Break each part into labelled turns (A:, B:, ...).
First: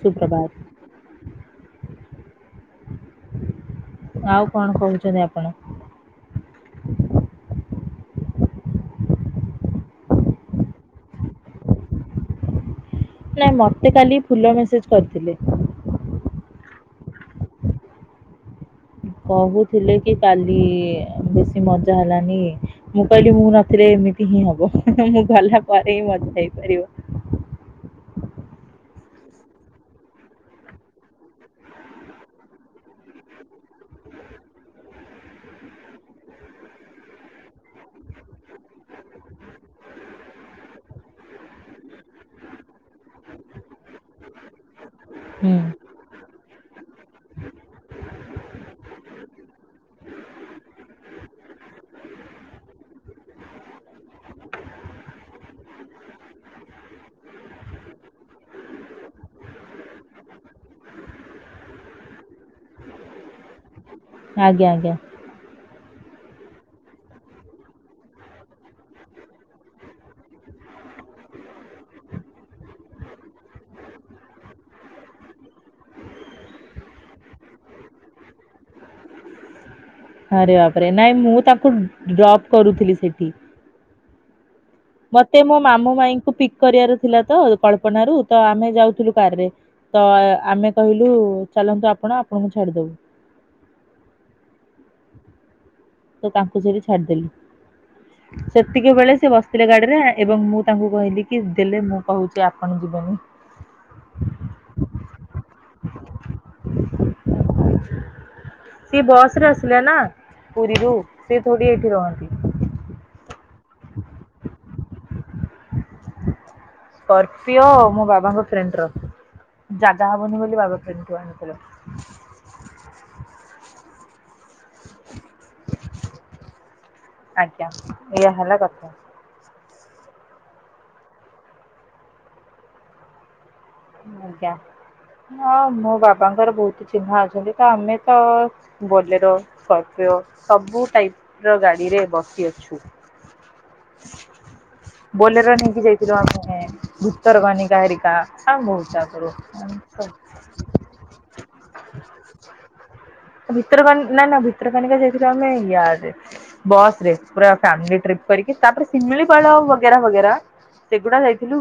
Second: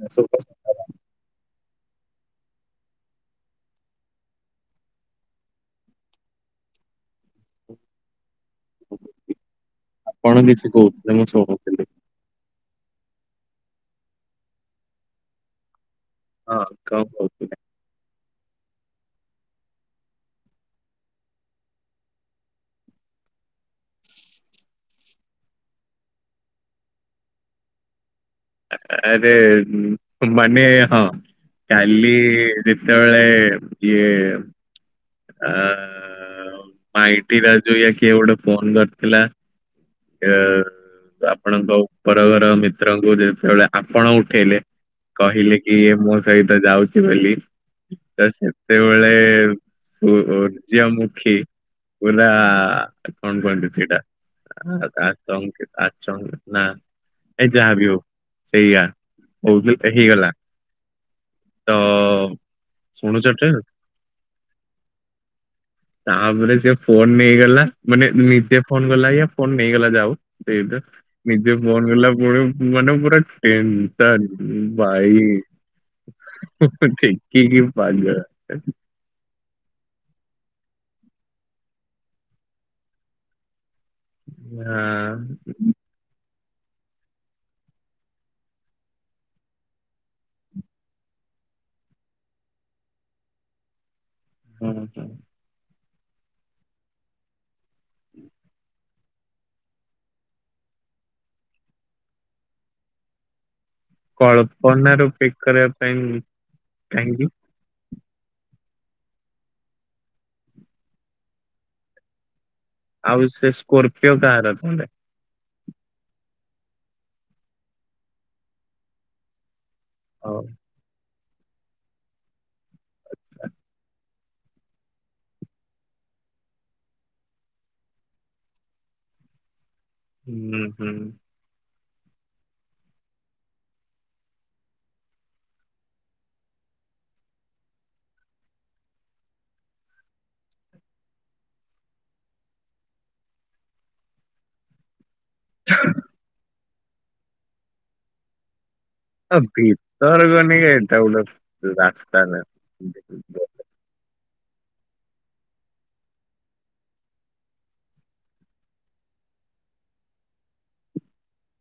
A: ସୁପ୍ରଭାତ। [inaudible] ଆଉ କଣ କହୁଛନ୍ତି ଆପଣ?
B: ଆପଣ କିଛି କହୁ ମୁଁ ଶୁଣୁଥିଲି।
A: ନାଇଁ ମତେ କାଲି ଫୁଲ ମେସେଜ କରିଥିଲେ।
B: ହଁ କଣ କହୁଥିଲେ?
A: କହୁଥିଲେ କି କାଲି ବେଶୀ ମଜା ହେଲାନି ମୁଁ କହିଲି ମୁଁ ନଥିଲି। ଏମିତି ହିଁ ହବ ମୁଁ ଗଲା ପରେ ହିଁ ମଜା ହେଇପାରିବ।
B: ଆ ରେ ମାନେ ହଁ କାଲି ଯେତେବେଳେ ଇଏ ଆ ମାଇଟି ରାଜୁ ୟା କିଏ ଗୋଟେ ଫୋନ କରିଥିଲା ଇଏ ଆପଣଙ୍କ ଉପର ଘର ମିତ୍ରଙ୍କୁ ଯେତେବେଳେ ଆପଣ ଉଠେଇଲେ
A: ହୁଁ
B: କହିଲେ କି ମୋ ସହିତ ଯାଉଛି ବୋଲି। ତ ସେତେବେଳେ ସୂର୍ଯ୍ୟମୁଖୀ କହିଲା କଣ କୁହନ୍ତି ସେଇଟା ଆ ତା ଚଙ୍କ ତା ଚଙ୍କ ନା ଏ ଯାହା ବି ହଉ ସେଇଆ ହଉଥି ହେଇଗଲା ତ ଶୁଣୁଛ ଟି
A: ଆଜ୍ଞା ଆଜ୍ଞା।
B: ତାପରେ ସେ ଫୋନ ନେଇଗଲା ମାନେ ନିଜେ ଫୋନ କଲା ବାଗିଆ ଫୋନ ନେଇଗଲା ଯାହା ହୋଉ ସେଇତ ନିଜେ ଫୋନ କଲା ପରେ ମାନେ ପୁରା ଟେନସନ୍। ଭାଇ ଠେକି କିି ପାଗେଳା।
A: ଆରେ ବାପରେ ନାଇଁ ମୁଁ ତାଙ୍କୁ ଡ୍ରପ୍ କରୁଥିଲି ସେଠି। ମତେ ମୋ ମାମୁଁ ମାଇଁଙ୍କୁ ପିକ କରିବାର ଥିଲା ତ କଳ୍ପନା ରୁ ତ ଆମେ ଯାଉଥିଲୁ କାର ରେ ତ ଆମେ କହିଲୁ ଚାଲନ୍ତୁ ଆପଣ ଆପଣଙ୍କୁ ଛାଡିଦବୁ।
B: ହଁ ହ।
A: ତ ତାଙ୍କୁ ସେଇଠି ଛାଡିଦେଲି। ସେତିକିବେଳେ ସେ ବସିଥିଲେ ଗାଡିରେ ଏବଂ ମୁଁ ତାଙ୍କୁ କହିଲି କି ଦେଲେ ମୁଁ କହୁଛି ଆପଣ ଯିବେନି। ହ [inaudible]
B: କଳ୍ପନା ରୁ ପିକ କରିବା ପାଇଁ କାହିଁକି?
A: ସିଏ ବସ୍ ରେ ଆସିଲା ନା ପୁରୀରୁ ସେ ଥୋଡ଼ି ଏଇଠି ରହନ୍ତି।
B: ଆଉ ସେ ସ୍କୋର୍ପିଓ କାହାର ତାହେଲେ?
A: ସ୍କୋର୍ପିଓ ମୋ ବାବାଙ୍କ ଫ୍ରେଣ୍ଡ ର ଜାଗା
B: ହଉ
A: ହବନି ବୋଲି ବାବା ଫ୍ରେଣ୍ଡ ଠୁ ଆଣିଲେ। ଚାଲ ଆଜ୍ଞା ଏଇଆ ହେଲା କଥା।
B: ହୁଁ ହୁଁ।
A: ଆଜ୍ଞା। ହଁ ମୋ ବାବାଙ୍କର ବହୁତ ଚିହ୍ନା ଅଛନ୍ତି। ତ ଆମେ ତ ବୋଲେରୋ ସ୍କୋର୍ପି ତ ସବୁ ଟାଇପ ର ଗାଡିରେ ବସିଅଛୁ। [inaudible] ବୋଲେର ନେଇକି ଯାଇଥିଲୁ ଆମେ ଭିତରକନିକା ହେରିକା ଆଉ ବହୁତ। ଆଗରୁ।
B: ଭିତରକନିକା ହେଟା ଗୋଟେ ରାସ୍ତା ନା
A: ଆଉ ଭିତରକନି ନା ନା ଭିତରକନିକା ଯାଇଥିଲୁ ଆମେ ୟାର୍ଡରେ ବସ ରେ ପୁରା ଫ୍ୟାମିଲି ଟ୍ରିପ୍ କରିକି ତାପରେ ସିମି ମିଳିପାଳ ବଗେରା ବଗେରା ସେଗୁଡା ଯାଇଥିଲୁ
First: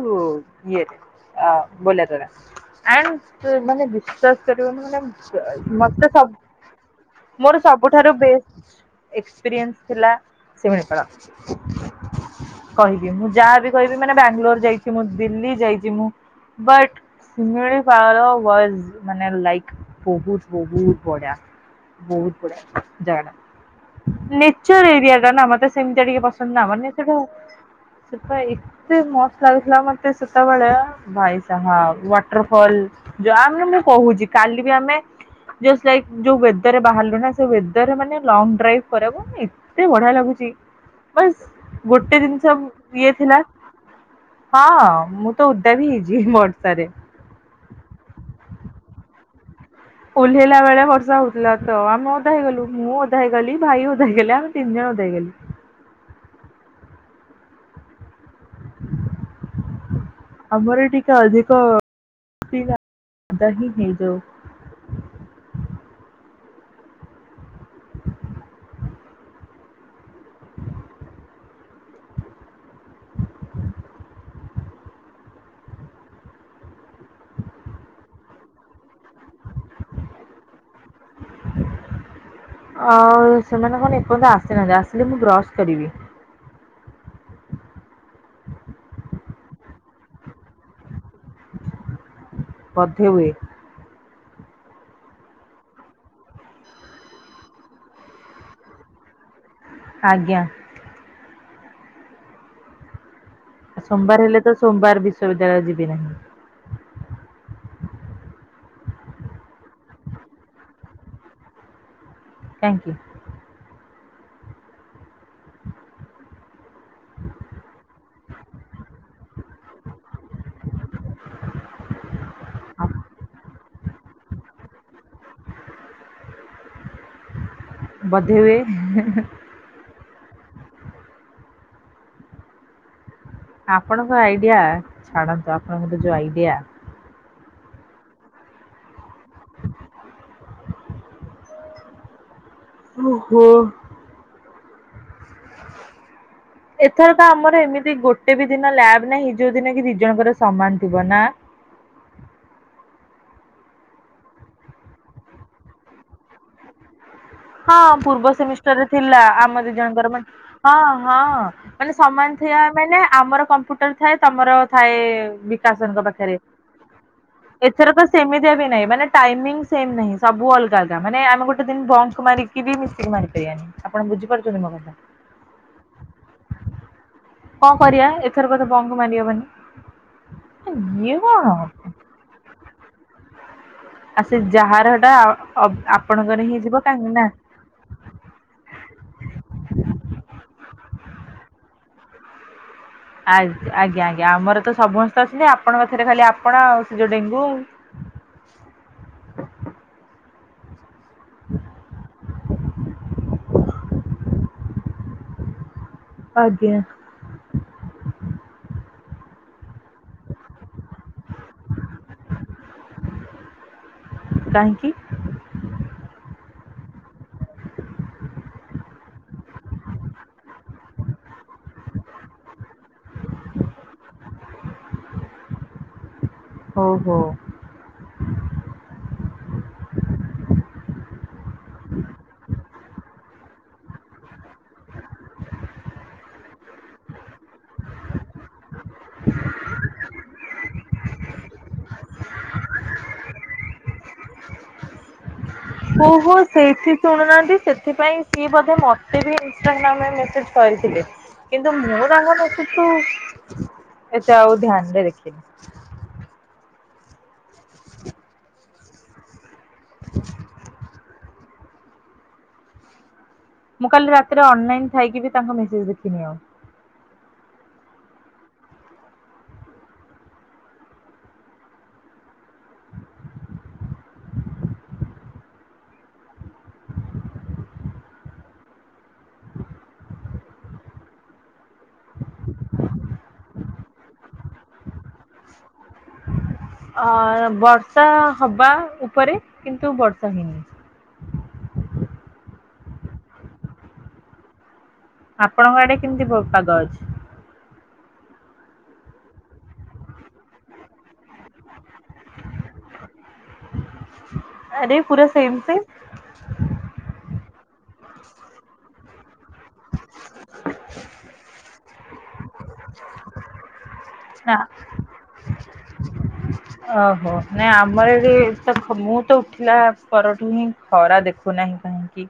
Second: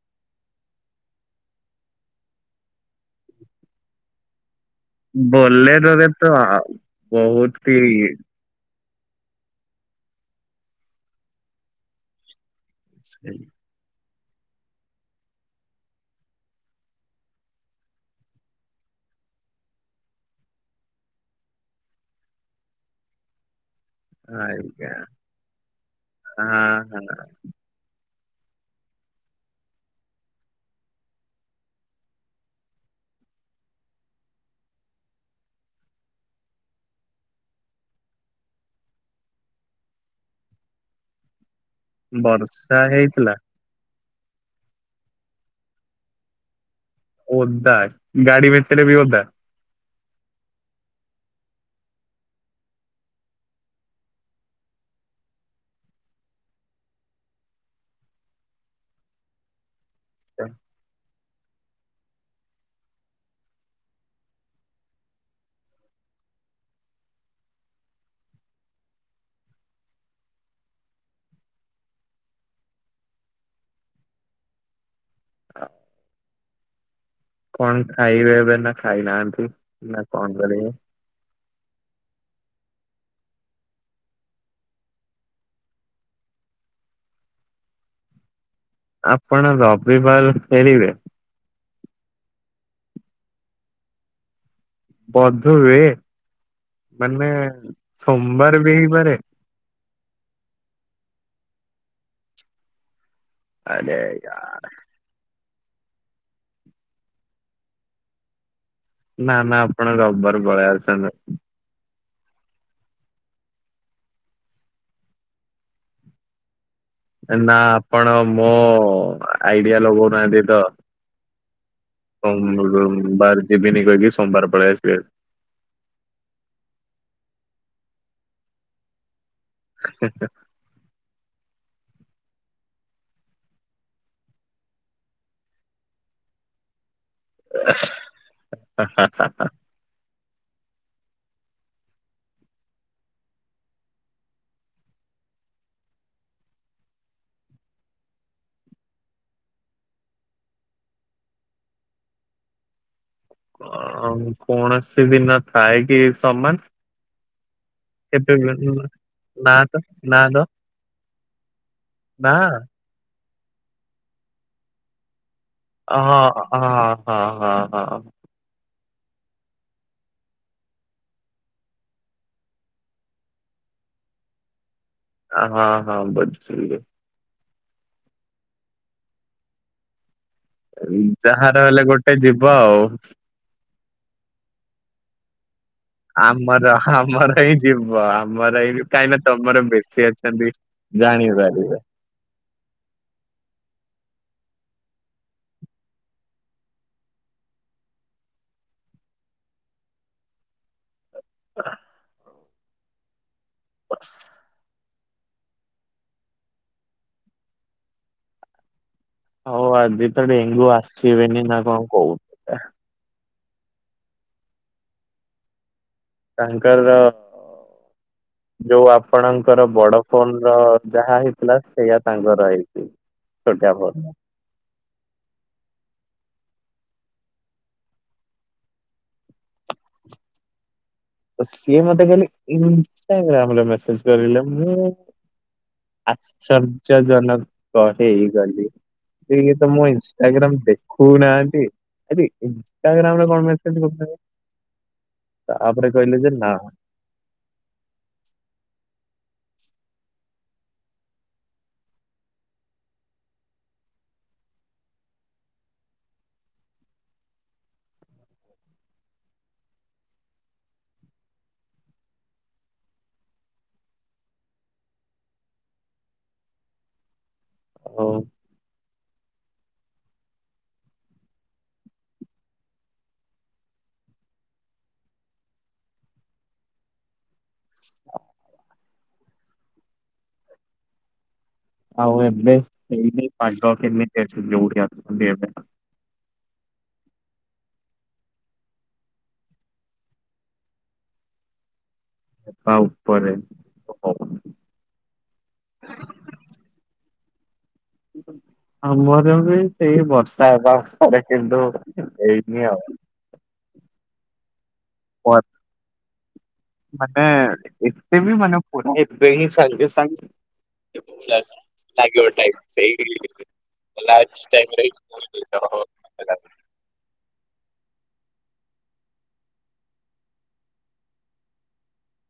A: ଇଏରେ ଆ ବୋଲେରୋରେ ଆଣ୍ଡ ମାନେ ବିଶ୍ୱାସ କରିବନି ମାନେ ମତେ
B: ବୋଲେରରେ
A: ସବୁ
B: ତ
A: ମୋର
B: ବହୁତ ହି
A: ସବୁଠାରୁ ବେଷ୍ଟ ଏକ୍ସପିରିଏନ୍ସ ଥିଲା ଶିମିଳିପାଳ କହିବି ମୁଁ ଯା ବି କହିବି ମାନେ ବ୍ୟାଙ୍ଗଲୋର ଯାଇଛି ମୁଁ ଦିଲ୍ଲୀ ଯାଇଛି ମୁଁ ବଟ ଶିମିଳିପାଳ ୱାଜ ମାନେ ଲାଇକ ବହୁତ ବହୁତ ବଢ଼ିଆ ବହୁତ ବଢ଼ିଆ ଜାଗାଟା
B: ଆଜ୍ଞା
A: ନେଚର ଏରିଆ ଟା ନା ମତେ ସେମିତିଆ ଟିକେ ପସନ୍ଦ ନା
B: ହଁ
A: ମାନେ
B: ହଁ
A: ସେଟା ସେଟା ଏତେ ମସ୍ତ ଲାଗୁଥିଲା ମତେ ସେତେବେଳେ ଭାଇଶାହାବ ୱାଟର ଫଲ ଯ ଆମେ ମୁଁ କହୁଛି କାଲି ବି ଆମେ ଜଷ୍ଟ ଲାଇକ ଯୋଉ ୱେଦର ବାହରିଲୁନା ସେ ୱେଦର ଲଙ୍ଗ ଡ୍ରାଇଭି କରିବାକୁ ଏତେ ବଢ଼ିଆ ଲାଗୁଛି। ବାସ ଗୋଟେ ଜିନିଷ
B: ବର୍ଷା
A: ଇଏ
B: ହେଇଥିଲା
A: ଥିଲା ହଁ ମୁଁ ତ ଓଦା ବି ହେଇଛି ବର୍ଷା ରେ।
B: ଓଦା ଗାଡି ଭିତରେ ବି ଓଦା।
A: ଓହ୍ଲେଇଲା ବେଳେ ବର୍ଷା ହଉଥିଲା ତ ଆମେ ଓଦା ହେଇଗଲୁ ମୁଁ ଓଦା ହେଇଗଲି ଭାଇ ଓଦା ହେଇଗଲା ଆମେ ତିନି ଜଣ ଦେଇଗଲି ଆମର ଟିକେ ଅଧିକ ଓଦା ହିଁ ହେଇଯାଉ।
B: [unintelligible] କଣ ଖାଇବେ ଏବେ ନା ଖାଇନାହାନ୍ତି ନା କଣ କରିବେ?
A: ହଁ ସେମାନେ କଣ ଏପର୍ଯ୍ୟନ୍ତ ଆସିନାହାନ୍ତି ଆସିଲେ ମୁଁ ବ୍ରଶ କରିବି। ହୁଁ
B: ଆପଣ ରବିବାର ଫେରିବେ।
A: ପଥେ ହୁଏ
B: [unintelligible] ହୁଏ ମାନେ ସୋମବାର ବି ହେଇପାରେ
A: ଆଜ୍ଞା ଆ
B: ଆରେ
A: ସୋମବାର
B: ୟା
A: ହେଲେ ତ ସୋମବାର ବିଶ୍ଵବିଦ୍ୟାଳୟ ଯିବି ନାହିଁ
B: ନା ନା ଆପଣ ରବିବାର ପାଳେଇଆସନ୍ତୁ।
A: Thank you.
B: ନା ଆପଣ ମୋ ଆଇଡିଆ ଲଗୋଉନାହାନ୍ତି ତ।
A: ଆପ-
B: ବାର [unintelligible] ଯିବିନି କହିକି ସୋମବାର ପଳେଇ ଆସିବେ।
A: ବଧେ ହୁଏ
B: ହ [unintelligible]
A: ଆପଣଙ୍କ ଆଇଡିଆ ଛାଡନ୍ତୁ ଆପଣଙ୍କର ତ ଯୋଉ ଆଇଡିଆ।
B: ହା ହା ହା
A: ଓଃ ହୋ ଏଥର ତ ଆମର ଏମିତି ଗୋଟେ ବି ଦିନ ଲ୍ୟାବ ନାହିଁ ଯୋଉ ଦିନ କି ଦି ଜଣଙ୍କର ସମାନ ଥିବ ନା।
B: କୌଣସି ଦିନ ଥାଏ କି ସମାନ
A: ହଁ ପୂର୍ବ
B: କେବେ
A: ସେମିଷ୍ଟାରରେ ଥିଲା ଆମ
B: ନା
A: ଦୁ
B: ତ
A: ଜଣଙ୍କର
B: ନା
A: ମାନେ
B: ତ
A: ହଁ ହଁ। ମାନେ ସମାନ
B: ନା
A: ଥିବା ମାନେ ଆମର କମ୍ପ୍ୟୁଟର ଥାଏ ତମର ଥାଏ ବି ସାର ଙ୍କ
B: ହଁ
A: ପାଖରେ
B: ହଁ ହଁ ହଁ
A: ଏଥର
B: ହଁ।
A: ତ ସେମିତିଆ ବି ନାହିଁ ମାନେ ଟାଇମଙ୍ଗ ସେମ ନାହିଁ ସବୁ ଅଲଗା ଅଲଗା ମାନେ ଆମେ ଗୋଟେ ଦିନ ବନ୍ଦ ମାରିକି ବି ମିଶିକି ମାରିପାରିବନି ଆପଣ ବୁଝି ପାରୁଥଛନ୍ତି ମୋ କଥା।
B: ହଁ ହଁ [unintelligible]
A: କଣ କରିବା ଏଥର କ ତ ବଙ୍ଗୁ ମାରିହବନି ଇଏ କଣ
B: ଯାହାର ହେଲେ ଗୋଟେ ଯିବ ଆଉ
A: ଆ ସେ ଯାହାରଏଟା
B: ଆମର ଆମର ଏଇ ଯିବ ଆମର ଏଇ କାହିଁକି ନା ତମର ବେଶୀ ଅଛନ୍ତି। ଜାଣିପାରିବେ
A: ଆ ଆଜ୍ଞା ଆଜ୍ଞା ଆମର ତ ସମସ୍ତେ ଅଛନ୍ତି ଆପଣଙ୍କ ଏଥରେ ଖାଲି ଆପଣ ଆ ସେ ଯୋଉ ଡେଙ୍ଗୁ। [inaudible] [inaudible]
B: [unintelligible]
A: ଆଜ୍ଞା
B: ହଉ ଆଜି ତ ଡେଙ୍ଗୁ ଆସିବେନି ନା କଣ କହୁଥିଲା।
A: କାହିଁକି?
B: ତାଙ୍କର-
A: [inaudible]
B: ଯୋଉ ଆପଣଙ୍କର ବଡ ଫୋନ ର ଯାହା ହେଇଥିଲା ସେଇଆା ତାଙ୍କର ହେଇଛି। ଶଟାର [unintelligible]
A: ହୋଉ ହୋଉ।
B: ତ ସିଏ ମତେ କାଲି ଇନଷ୍ଟାଗ୍ରାମରେ ମେସେଜ କରିଲେ ମୁଁ ଆଶ୍ଚର୍ଯ୍ୟ ଜନକ ହେଇଗଲି। ଏଇ ଘୀତ ମୋ ଇନଷ୍ଟାଗ୍ରାମ୍ ଦେଖୋଉନାହାନ୍ତି। ଆବେ ଇନଷ୍ଟାଗ୍ରାମ୍ ରେ କଣ ମେସେଜ୍ କରୁଥିଲା ବେ ତ ଆ
A: ଓହୋ ସେଇଥି ଶୁଣୁନାହାନ୍ତି ସେଥିପାଇଁ ସିଏ ବୋଧେ ମତେ ବି ଇନ୍ ଇନଷ୍ଟାଗ୍ରାମ୍ ରେ ମେସେଜ୍ କହିଥିଲେ କିନ୍ତୁ ମୁଁ ତାଙ୍କ ମେସେଜ୍ କୁ ଏତେ ଆଉ ଧ୍ୟାନରେ ଦେଖିନି। ମୁଁ କାଲି ରାତିରେ ଅନଲାଇନ ଥାଇକି ବି ତାଙ୍କ ମେସେଜ ଦେଖିନି ଆଉ।
B: ହୋଉ। ଆଉ ଏବେ ହେଇନେ ପାଗ କେମିତି ଅଛି। ଯୋଉଠି ଆସୁଛନ୍ତିଏବେ?
A: ଆ ବର୍ଷା ହବା ଉପରେ କିନ୍ତୁ ବର୍ଷା ହେଇନି।
B: ହଁ ଟସ୍ ଉପରେ [inaudible]
A: ଆପଣଙ୍କ ଆଡେ କେମିତିଲ ପ ପାଗ ଅଛି?
B: [unintelligible] ଆମର ବି ସେଇ ବର୍ଷା ହେବା ଉପରେ କିନ୍ତୁ ହେଇନି ଆଉ।
A: ଆରେ ପୁରା
B: ପରେ
A: ସେମ୍ ସେମ୍।
B: ମାନେ ଏତେ ବି ମାନେ ପୁରା ଏବେ ହିଁ ସାଙ୍ଗେ ସାଙ୍ଗ [unintelligible] ଲାଗିବ ଟାଇମ୍ ସେଇ [unintelligible] ଲାଇଫ୍
A: ନା
B: [unintelligible]
A: ଓହୋ ନାଇଁ ଆମର ଏଠି ତ ମୁଁ ତ ଉଠିଲା ପରଠୁ ହିଁ ଖରା ଦେଖୁନା ସାଙ୍ଗେ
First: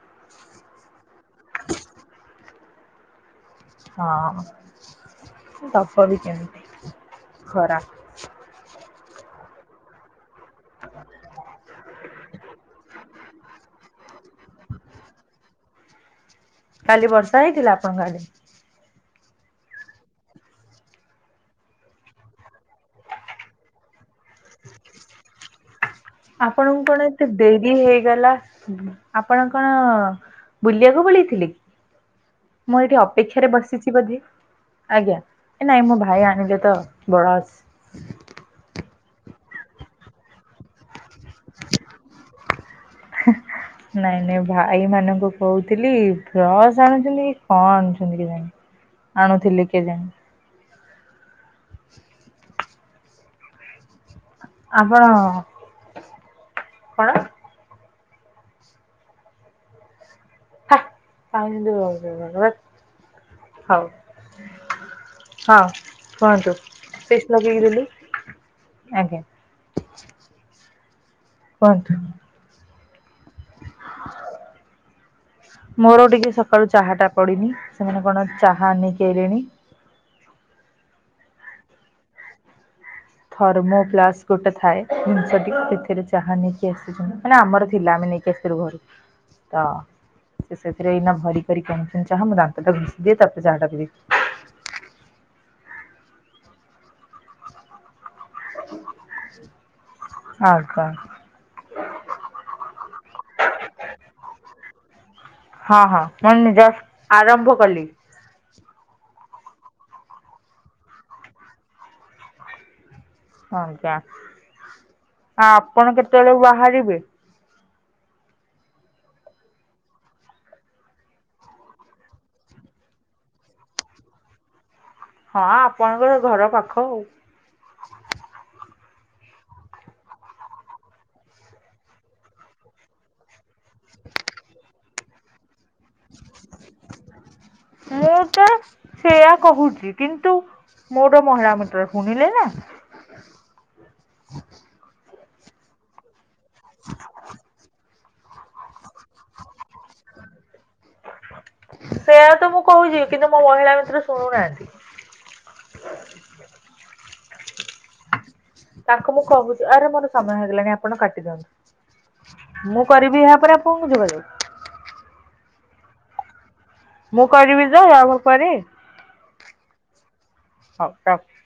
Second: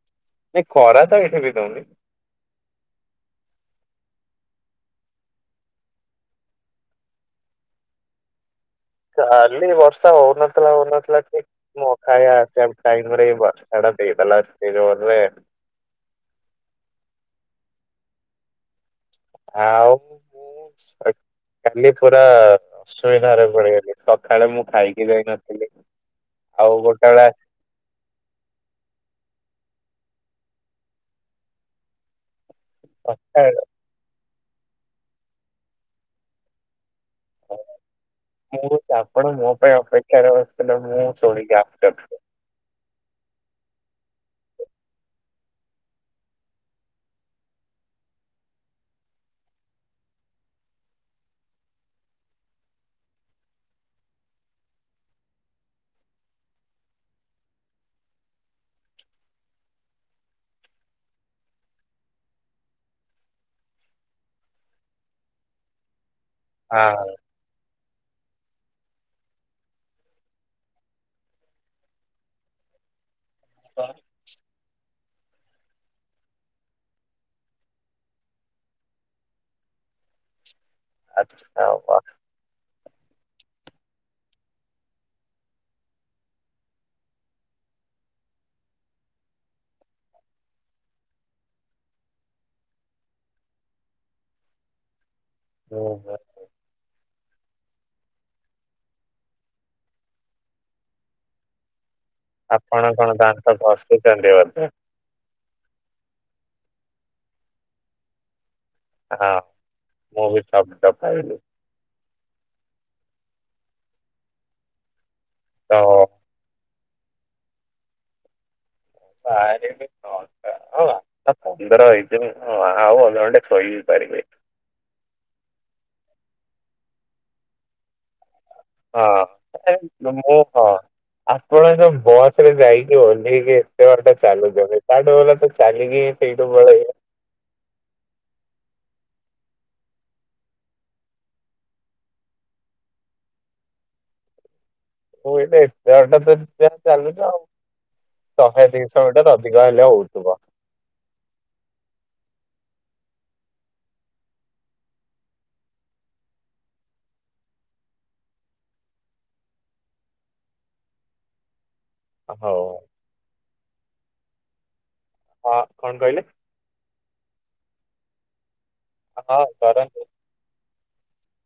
A: ସାଙ୍ଗେ କି
B: ନାଇଁ ଖରା ତ ଏଠି ବି ଦୋଉନି।
A: ହଁ। ଦବ ବି କେମିତି ଖରାପ୍
B: କାଲି ବର୍ଷା ହୋଉନଥିଲା ହୋଉନଥିଲା କି ମୋ ଖାଇ ଆସିବା ଟାଇମ୍ ରେ ବର୍ଷା ଟା ଦେଇଦେଲା ଏତେ ଜୋରେ
A: କାଲି ବର୍ଷା ହେଇଥିଲା ଆପଣଙ୍କ ଆଡେ?
B: ଆଉ ମୁଁ-ମୁଁ କାଲି ପୁରା ଅସୁବିଧାରେ ପଡିଗଲି। ସଖାଳେ ମୁଁ ଖାଇକି ଯାଇନ
A: ଆପଣଙ୍କୁ କଣ ଏତେ ଡେରି ହେଇଗଲା ଉଁ ଆପଣ କଣ ବୁଲିବାକୁ ପଳେଇଥିଲେ କି? ମୁଁ ଏଠି ଅପେକ୍ଷାରେ
B: ସକାଳ
A: ବସିଚି ବୋଧେ? ଆଜ୍ଞା ନାଇଁ ମୋ ଭାଇ ଆଣିଲେ ତ ବରାସ୍
B: ମୁଁ ଆପଣ ମୋ ପାଇଁ ଅପେକ୍ଷାରେ ବସିଥିଲେ, ମୁଁ ଶୁଣିକି ଆଶ୍ଚର୍ଯ୍ୟ।
A: ନାଇଁ ନାଇଁ ଭାଇ ମାନଙ୍କୁ କୋହୁଥିଲି ବ୍ରସ ଆଣୁଛନ୍ତି କି କଣ ଆଣୁଛନ୍ତି କେଜାଣି? ଆଣୁଥିଲି କେଜାଣି? ଆପଣ କଣ? [unintelligible] ହୋଉ ହଁ। କୁହନ୍ତୁ? ପେଷ୍ଟ୍ ଲଗେଇକି ଦେଲୁ। ଆଜ୍ଞା କୁହନ୍ତ?
B: କଣ?
A: ମୋର ଟିକେ ସକାଳୁ ଚାହା ଟା ପଡିନି। ସେମାନେ କଣ ଚାହା ନେଇକି ଆଇଲେଣି।
B: ଆଛା ଆଉ କଣ?
A: ଥର୍ମୋ ପ୍ଲାସ ଗୋଟେ ଥାଏ ଜିନିଷ ଟି ସେଥିରେ ଚାହା ନେଇକି ଆସିଚନ୍ତି ମାନେ ଆମର ଥିଲା, ମାନେ ନେଇକି ଆସିଥିଲୁ ଘରୁ ତ। ସେ ସେଥିରେ ଏଇନା ଭରି କରିକି ଆଣିଚନ୍ତି ଚାହା ମୁଁ ଦାନ୍ତ ଟା ଘସି ଦିଏ ତାପରେ ଚାହା ଟା ପିଇଦେବି। [inaudible]
B: [unintelligible]
A: [inaudible] ହଁ ପା?
B: ଆପଣ କଣ ଦାନ୍ତ ଘଷୁଛନ୍ତି ବୋଧେ?
A: ହଁ ହଁ ମୁଁ ନିଜଷ୍ଟ ଆରମ୍ଭ କଲି।
B: ହଁ ମୁଁ ବି ସବଟ ପାଇଲି।
A: ଆଜ୍ଞା। ଆ-
B: ତ
A: ଆପଣ କେତେବେଳକୁ ବାହାରିବେ?
B: ବାହାରିବି ନଅ ଟା ଆ- ନଅ ଟା ପନ୍ଦର ହେଇଛି [unintelligible] ଅଧଘଣ୍ଟେ ଶୋଇବି [inaudible]
A: ହଁ ଆପଣଙ୍କର ଘର ପାଖ ଆଉ।
B: ହଁ ମୁଁ ହଁ। ଆପଣଙ୍କ ବସ ରେ ଯାଇକି ଓହ୍ଲେଇକି ଏତେ ବାଟ ଚାଲୁଛନ୍ତି ତା ଠୁ ଭଲ ତ ଚାଲିକି ସେ-ସେଇଠୁ ପଳେଇବେ।
A: ମୁଁ ତ ସେୟା କହୁଛି କିନ୍ତୁ ମୋର ମହିଳା ମିତର ଶୁଣିଲେ ନା। [inaudible]
B: ହଉ ଏବେ ଏତେ ବାଟ ଚାଲୁଚ ଆଉ ତମେ [unintelligible] [unintelligible] ଅଧିକ ଅଇଲେ ହଉଥିବ।
A: ସେୟା ତ ମୁଁ କହୁଛି କିନ୍ତୁ ମୋ ମହିଳା ମିତ୍ର ଶୁଣୁନାହାନ୍ତି। ତାଙ୍କୁ ମୁଁ କହୁଛି ଆରେ ମୋର ସମୟ ହେଇଗଲାଣି ଆପଣ
B: ହଉ
A: କାଟିଦିଅନ୍ତୁ। ମୁଁ କରିବି ଏହାପରେ ଆପଣଙ୍କୁ ଯିବା କୁ।
B: ହଁ କଣ କହିଲେ?
A: ମୁଁ କରିବି ଯେ [unintelligible]
B: ହଁ କରନ ର।
A: ହଉ ରଖୁଚି।